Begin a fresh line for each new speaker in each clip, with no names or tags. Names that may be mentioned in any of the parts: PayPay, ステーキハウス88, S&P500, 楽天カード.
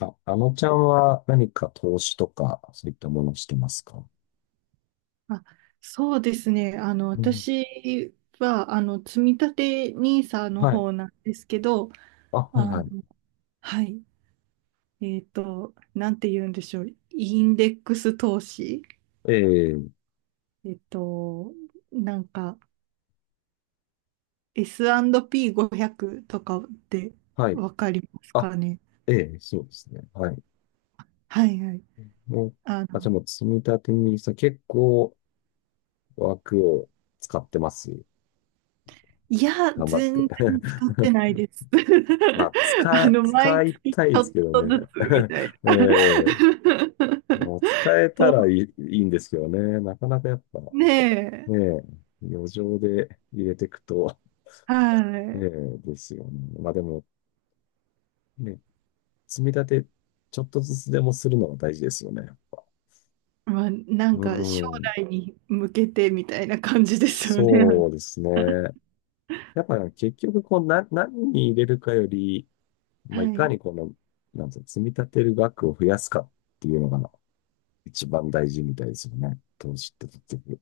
あ、ちゃんは何か投資とか、そういったものをしてますか？
あ、そうですね。
うん。
私は、積み立て n i s の
はい。
方なんですけど、
あ、はい
あ
は
の、
い。
はい。なんて言うんでしょう。インデックス投資。
ええ、
えっと、なんか、S&P500 とかって
はい。
わかります
あ、
かね？
ええ、そうですね。はい。
はいはい。
もう、
あの、
あ、じゃあもう積み立てに結構枠を使ってます。
いや、
頑張って。
全然使ってない です。
まあ、使
毎
い
月ち
たいで
ょっ
すけど
と
ね。
ずつみ たい
え
な。
え、もう使え た
そう
らいい、いいんですけどね。なかなかやっぱ、ね
ねえ、
え、余剰で入れていくと、
は
ね
い。
え、ですよね。まあでも、ね、積み立て、ちょっとずつでもするのが大事ですよね、やっぱ。
まあ、な
う
んか将
ん。
来に向けてみたいな感じですよ
そ
ね。
うですね。やっぱ結局、こう、何に入れるかより、まあ、
は
いか
い。
になんていうの積み立てる額を増やすかっていうのが一番大事みたいですよね。投資って結局。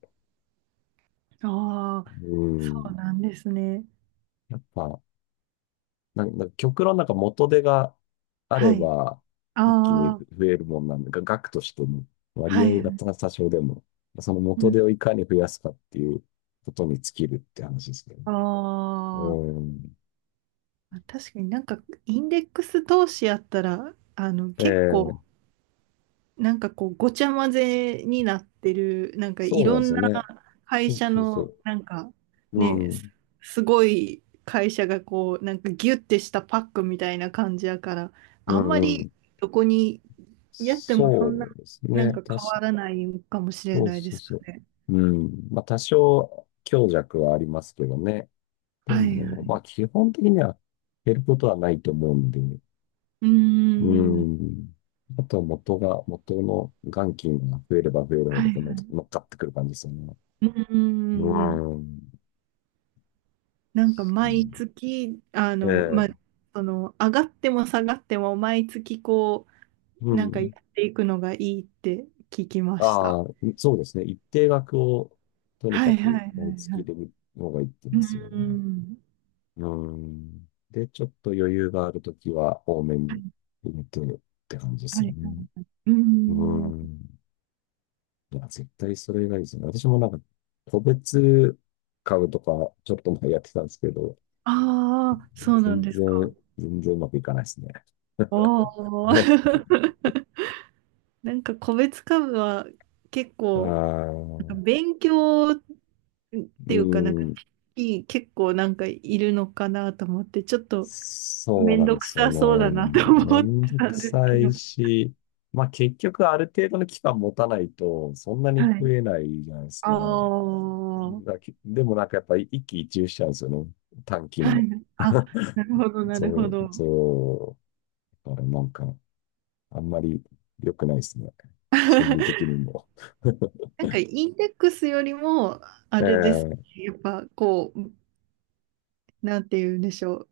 ああ、
う
そう
ん。
なんですね。
やっぱ、なんか極論なんか元手があれ
はい。
ば一気に
ああ、
増えるもんなんで、が額としても割
は
合が
い。
多少でも、その
う
元
ん、
手をいかに増やすかっていうことに尽きるって話ですけどね。
あ
うん。
まあ、確かになんかインデックス投資やったら、結構、
ええ、
なんかこう、ごちゃ混ぜになってる、なんかい
そうなん
ろ
です
ん
よ
な
ね。
会
そう
社
そうそ
の
う。
なんかね
う
す
ん。
すごい会社がこうなんかギュッてしたパックみたいな感じやから
う
あんま
んう
り
ん。
どこにやってもそんな
そうです
なん
ね。
か変わらないかもしれ
そう
ないで
そう
す
そう。
よね。
うん。まあ多少強弱はありますけどね。で
はいは
も、まあ
い。
基本的には減ることはないと思うんで。
うー
う
ん。
ん。あとは元の元金が増えれば増えるほ
は
ど、
い
この
は
乗っかってくる感じですよね。
い。うーん。
うん。
なんか
そう、
毎月
え
まあ
え。
その上がっても下がっても毎月こ
う
うなんかや
ん。
っていくのがいいって聞きました。
ああ、そうですね。一定額を、とに
は
か
いはいは
く、毎
い
月
は
入
い。
れる方がいいって言うん
う
ですよね。
ーん。
うん。で、ちょっと余裕があるときは、多め
は
に
い、
入れてって感じです
はい、
よ
はい。
ね。
はいう
う
ん。
ん。いや、絶対それがいいですね。私もなんか、個別株とか、ちょっと前やってたんですけど、
ああ、そうなんですか？
全然うまくいかないですね。
おお。なんか、個別株は結
あ
構、
ー、
なんか勉強って
う
いうか、なんか、
ん、
いい結構なんかいるのかなと思って、ちょっと
そう
めん
なん
ど
で
く
すよ
さそう
ね。
だなと
め
思っ
ん
て
ど
た
く
んです
さ
けど。
いし、まあ結局ある程度の期間持たないと、そんなに
は
増
い。
えないじゃないです
あ
か。
あ、はい。
だけでもなんかやっぱり一喜一憂しちゃうんですよね。短期の。
あ、なるほど、な
そ
るほ
う、
ど。
そだからなんか、あんまり良くないですね。心理 的にも。
なんかインデックスよりも、あれです
ええ、
ね。やっぱこう、なんて言うんでしょう。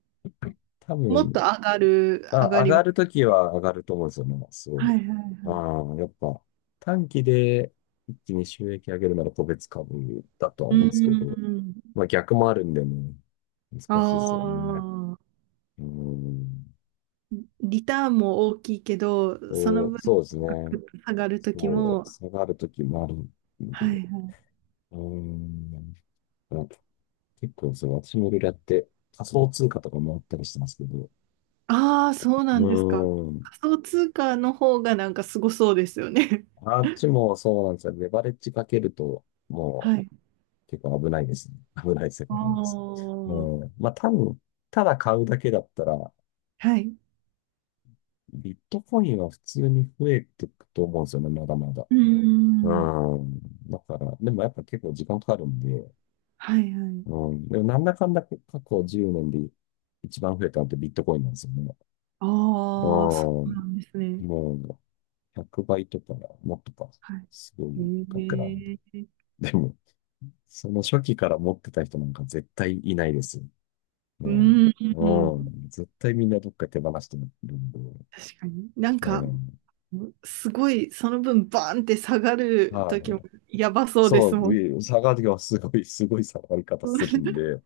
多
もっと
分、あ、
上が
上
り。は
がる
い
ときは上がると思うんですよね。すご
は
い。
いはい。
ああ、やっぱ短期で一気に収益上げるなら個別株だとは
う
思うんですけど、
ん。
まあ逆もあるんでね、
あ
難しいですよね。
あー。
うーん
リターンも大きいけど、その
と、
分、
そうです
ガクッ
ね。
と下がるとき
そう、
も、
下がるときもあるん
は
で、
いはい。
うーん、まあ結構そう、私もいろいろやって仮想通貨とかもあったりしてますけど、
ああ、そう
う
なんですか？
ーん、
仮想通貨の方がなんかすごそうですよね。
あっちもそうなんですよ。レバレッジかけると、も
は
う、
い。
結構危ないですね。危ない世
あ
界なんです。
あ。
うん。まあ多分、ただ買うだけだったら、
はい。
ビットコインは普通に増えていくと思うんですよね、まだまだ。
うー
う
ん。
ん。だから、でもやっぱ結構時間かかるんで、
はいはい。
うん。でもなんだかんだ過去10年で一番増えたのってビットコインなんですよね。う
ああ、そうな
ん。
んですね。
もう100倍とか、もっとか、
はい。
すごい額なんで。
へえ。
でも、その初期から持ってた人なんか絶対いないですよ。
う
う
ー
ん。う
ん。
ん。絶対みんなどっか手放してるんで。
確かに。なん
え
か、
え、
すごい、その分、バーンって下がる
は
時も
い。
やばそうで
そ
すも
う、
ん。
下がりがすごい、すごい下がり方するん で、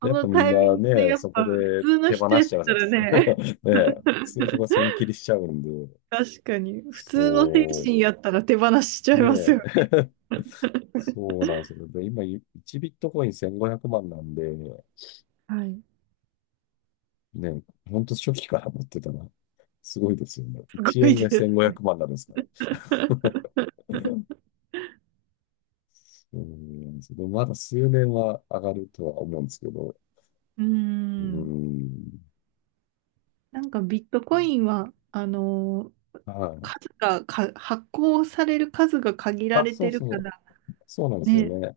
こ
やっ
の
ぱみん
タイミン
な
グで
ね、
やっ
そこ
ぱ、普
で
通の
手放
人やっ
しちゃうん
た
で
ら
す。ね
ね、
え、普通はそこは損切りしちゃうんで、
確かに、普通の精
そ
神やったら手放しちゃ
う、
い
ね
ますよ。
え、そうなんですよ。で、今、1ビットコイン1500万なんで、
はい。
ね、ほんと初期から持ってたら、すごいですよね。
すご
1
い
円が
で
1500
す。
万なんですから。うん、でもまだ数年は上がるとは思うんですけど、
うー
う
ん。
ん、
なんかビットコインは、
はい。
数がか、発行される数が限ら
あ、
れ
そ
て
う
る
そ
か
う、
ら
そうなんですよ
ね。
ね。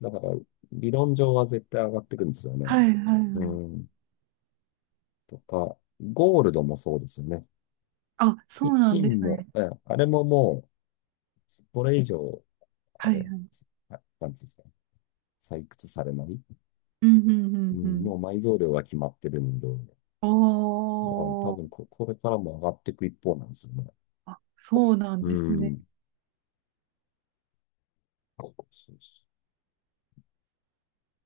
だから、理論上は絶対上がってくんですよね。
はいはいは
う
い。
ん、とか、ゴールドもそうですよね。
あ、そ
き
うなん
金
です
も、
ね。
え、あれもこれ以上、あ
はい
れ、
はい。
なんていうんですか、採掘されない。
うんうんう
う
んう
ん、
ん。
もう埋蔵量が決まってるんで、だから多
お
分
ー、
これからも上がっていく一方なんですよね。
あ、そうなん
う
ですね。
ん。そうそう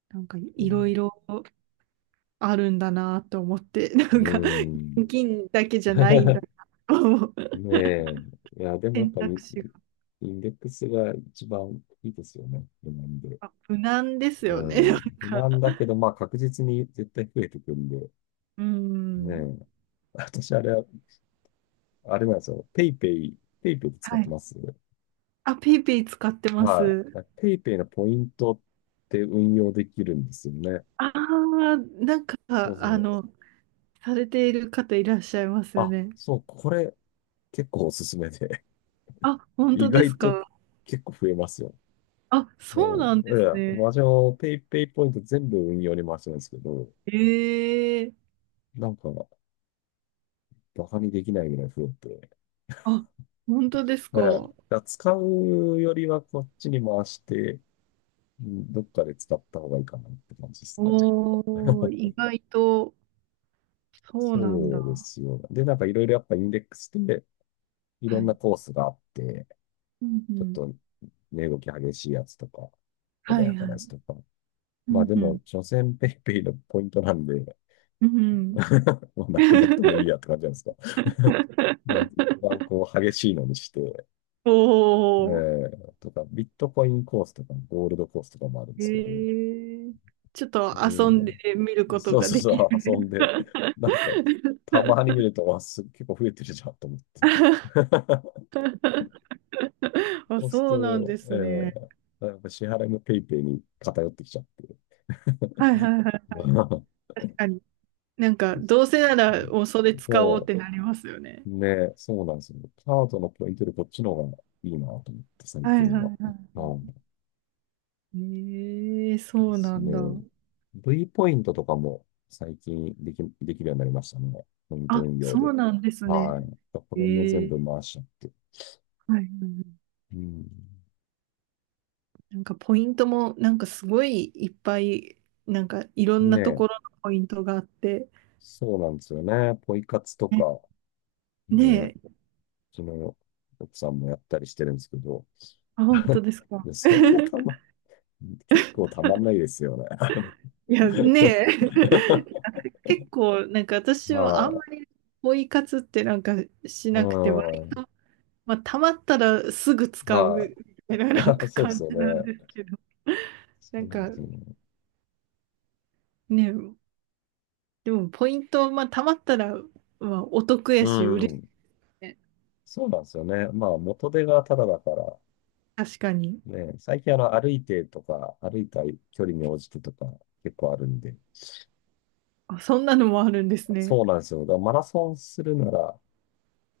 なんか
そう、う
いろ
ん、
いろあるんだなと思って、な
う
んか
ーん。
銀だけじゃないんだ なと思う
ねえ。いや、でもやっ
選
ぱ
択肢が。
インデックスが一番いいですよね。不満で。
あ、無難です
う
よね、
ん。不
なん
満
か。
だけど、まあ確実に絶対増えてくんで。
う
ね
ん。
え。私あれは、あれなんですよ。ペイペイ、ペイペイで使っ
は
て
い。
ます。
あ、ペイペイ使ってま
は
す。
い。ペイペイのポイントって運用できるんですよね。
ああ、なんか、
そうそ
あの、
う。
されている方いらっしゃいますよ
あ、
ね。
そう、これ結構おすすめで。
あ、本
意
当です
外と
か？
結構増えますよね。
あ、そう
う
なんで
ん、い
す
や、
ね。
私もペイペイポイント全部運用に回してるんですけど、
ええ
なんか、バカにできないぐらい増えて、ええ、
あ、本当です
だ
か？
から使うよりはこっちに回して、うん、どっかで使った方がいいかなって感じですね。
おー、意 外と、そうなん
そうで
だ。
すよ。で、なんかいろいろやっぱインデックスでい
は
ろん
い。
なコースがあって、
うんう
ちょっ
ん。
と値動き激しいやつとか、
は
穏
い
やか
は
なやつ
い。
とか。
う
まあ
ん
で
う
も、
ん。
所詮ペイペイのポイントなんで
うんうん。
もうなくなってもいいやって感じなんですか。もう一番 こう激しいのにして、え
おー、
ー、とか、ビットコインコースとか、ゴールドコースとかもあるんで
え
すけど、
えちょっ
そ
と
れ
遊んで
に、
みること
そう
が
そう
できる。
そう、遊んで、なんか、たまに見ると、結構増えてるじゃんと思って。
あ、
そうする
そうなんですね。
と、えー、やっぱ支払いもペイペイに偏ってきちゃって。
はいはいはい。確かになんか、どうせなら、もうそれ使おうっ
そ
てなりますよね。
う、ね、そうなんですよ。カードのポイントでこっちの方がいいなと思って、最
はい
近
はいは
は。
いは
うん、
い。ええ、
で
そう
す
なんだ。
ね。V ポイントとかも最近でき、できるようになりましたね。ポイント
あ、
運用
そ
で。
うなんです
は
ね。
い。これも
え
全部
え。
回しちゃって。
はいはいはい。
うん。
なんかポイントも、なんかすごいいっぱい、なんかいろん
ね
なと
え、
ころのポイントがあって、
そうなんですよね。ポイ活と
ね。
か、ね、う
ねえ、
ちの奥さんもやったりしてるんですけど、
あ、本当 ですか？
でそんなたま、結構たまんないですよね。
いや、ねえ、結構、なんか私
ま
はあん
あ、
まりポイ活ってなんかし
う
なくて、
ん、
まあ、たまったらすぐ使う
は
みた
い。
いな
そうです
感
よ
じなん
ね。
ですけど。
そ
なん
う
か
ですよね。
ね、でもポイント、まあ、たまったら、まあ、お得や
う
し、嬉しい
ん。
ね。
そうなんですよね。まあ、元手がタダだから、
確かに。
ね、最近あの、歩いてとか、歩いた距離に応じてとか、結構あるんで。
あ、そんなのもあるんですね。
そうなんですよ。だからマラソンするなら、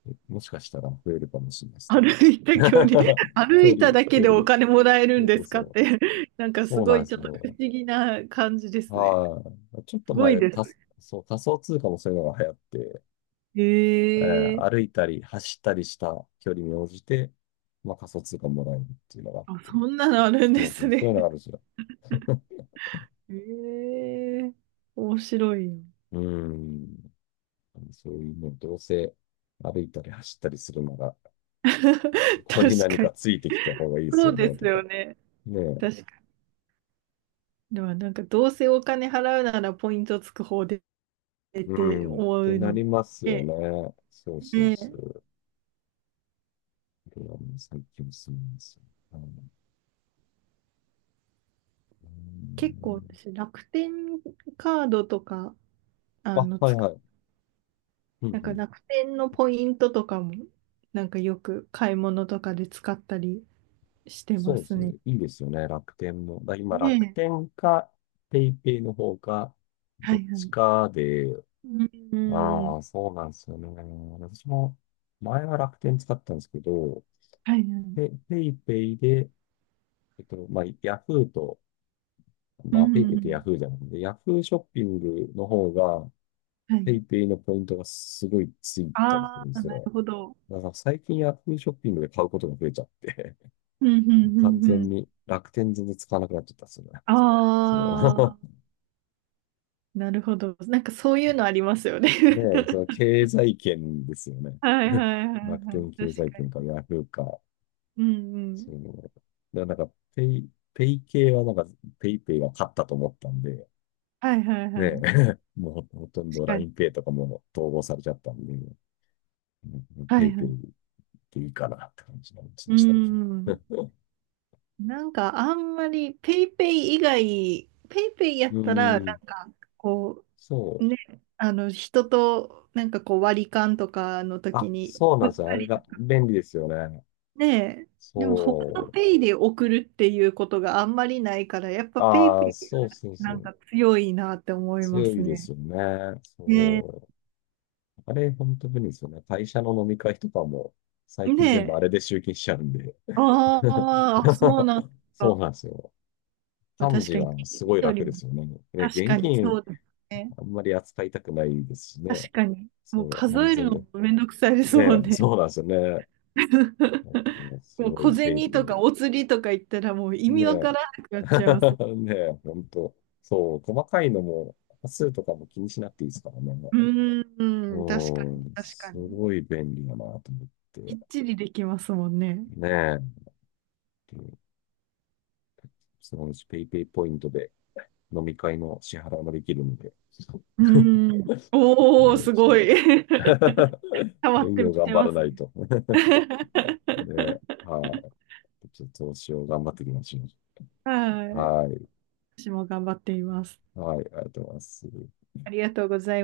えもしかしたら増えるかもしれないですね。
歩いた距離、歩
距
いた
離、
だけ
距
でお
離。
金もらえる
そ
ん
う
で
そう
す
そ
かっ
う。
て、なんかす
そうな
ご
ん
い
で
ちょ
す
っと不思
よ。
議な感じですね。
はい。ちょっ
す
と
ごい
前、
です。
仮そう、仮想通貨もそういうのが流行って、え
へ
ー
え
歩いたり走ったりした距離に応じて、まあ、仮想通貨もらえるっていうのがあっ
あ、そ
て。
んなのあるんで
そうそ
す
う、そう
ね。
いうのがあるんですよ。
へえ面白いよ。
うーん。そういうね、どうせ歩いたり走ったりするなら、そこに
確
何
か
か
に。
ついてきた方がいいです
そ
よ
う
ね、
です
と
よ
か。
ね。
ねえ、
確かに。でもなんかどうせお金払うならポイントつく方でっ
う
て
ん、っ
思
て
う
な
の
りますよ
で、
ね。そうそう
ね
そう。これはもう最近すみません。あの、う
結構
ん、
私楽天カードとか、あ
あ、
の、
はい
使
は
う、
い。うん
なん
う
か
ん。
楽天のポイントとかも、なんかよく買い物とかで使ったりしてま
そうで
す
すね。
ね。
いいですよね。楽天も。だ今、
ね
楽
え。
天か、ペイペイの方か、
は
どっ
いは
ち
い。
かで、
うん。う
ああ、
ん。
そうなんですよね。私も、前は楽天使ったんですけど、
はいはい。
ペイペイで、えっと、まあ、ヤフーと、
う
まあ、ペイペイってヤ
ん。
フーじゃないんで、ヤフーショッピングの方が、
は
ペ
い。
イペイのポイントがすごいついたりする
あ
んで
あ、
す
なる
よ。
ほど。
だから最近ヤフーショッピングで買うことが増えちゃって、
うん。う ん。う
完
ん。う
全
ん。
に楽天全然使わなくなっちゃったんですよね。
あ
その
あ。なるほど。なんかそういうのありますよね。
ねえ、その 経済圏ですよね。
はいはいはい
楽
はい。
天経
確
済
か
圏
に。
かヤフーか、
うんう
そ
ん。
の、だからなんかペイ系はなんかペイペイが勝ったと思ったんで、
はいはいは
ねえ、
い。
もうほとん
確
ど l
か
i n
に。
e イとかも統合されちゃったんで、うん
は
ペイ
いは
ペイ
い。
でいいかなって感じになりました
う
ね、
んう
最
ん。
近。
なんかあんまりペイペイ以外、ペイペイや
う
ったら、
ー
な
ん、
んかこ
そ
う、
う。
ね、あの人となんかこう割り勘とかの時
あ、
に
そうな
売
ん
っ
ですよ。あ
た
れ
り
が便利ですよね。
ね、でも他
そ
の
う。
ペイで送るっていうことがあんまりないから、やっぱペイ
ああ、
ペイが
そうそうそ
なん
う。
か強いなって思いま
強
す
いです
ね。
よね。
ねえ
そう。あれ、本当便利ですよね。会社の飲み会とかも、最
ね
近全部
え。
あれで集金しちゃうんで。
あーあ、そう なんです
そ
か？
うなんですよ。幹
確
事
かに、
は
金
すごい
より
楽で
も、
すよね。ね、
確
現
かにそ
金
うですね。
あんまり扱いたくないですしね。
確かに。
そ
もう
う、
数
安
える
全が。
のもめんどくさいです
ね
もん
え、
ね。
そうなんですよね。す
もう
ごい
小
フェイク
銭
で
とかお釣りとか言ったらもう意
ね
味わか
え。
らなくなっちゃいます。
ねえ、ほんと。そう、細かいのも、端数とかも気にしなくていいですからね。
うーん、確か
う
に、
ん、
確か
す
に。
ごい便利だなと思っ
きっ
て。
ちりできますもんね。
ねえ。そのうちペイペイポイントで飲み会の支払いもできるので。
うーん。おー、
もう
す
ちょ
ご
っと
い。変 わっ
運
て
用
き
頑
て
張
ま
ら
す
な
ね。
いと。で、はい。ちょっと投資を頑張っていきましょう。
はい。
はい。
私も頑張っています。
はい。ありがとうございます。
ありがとうございます。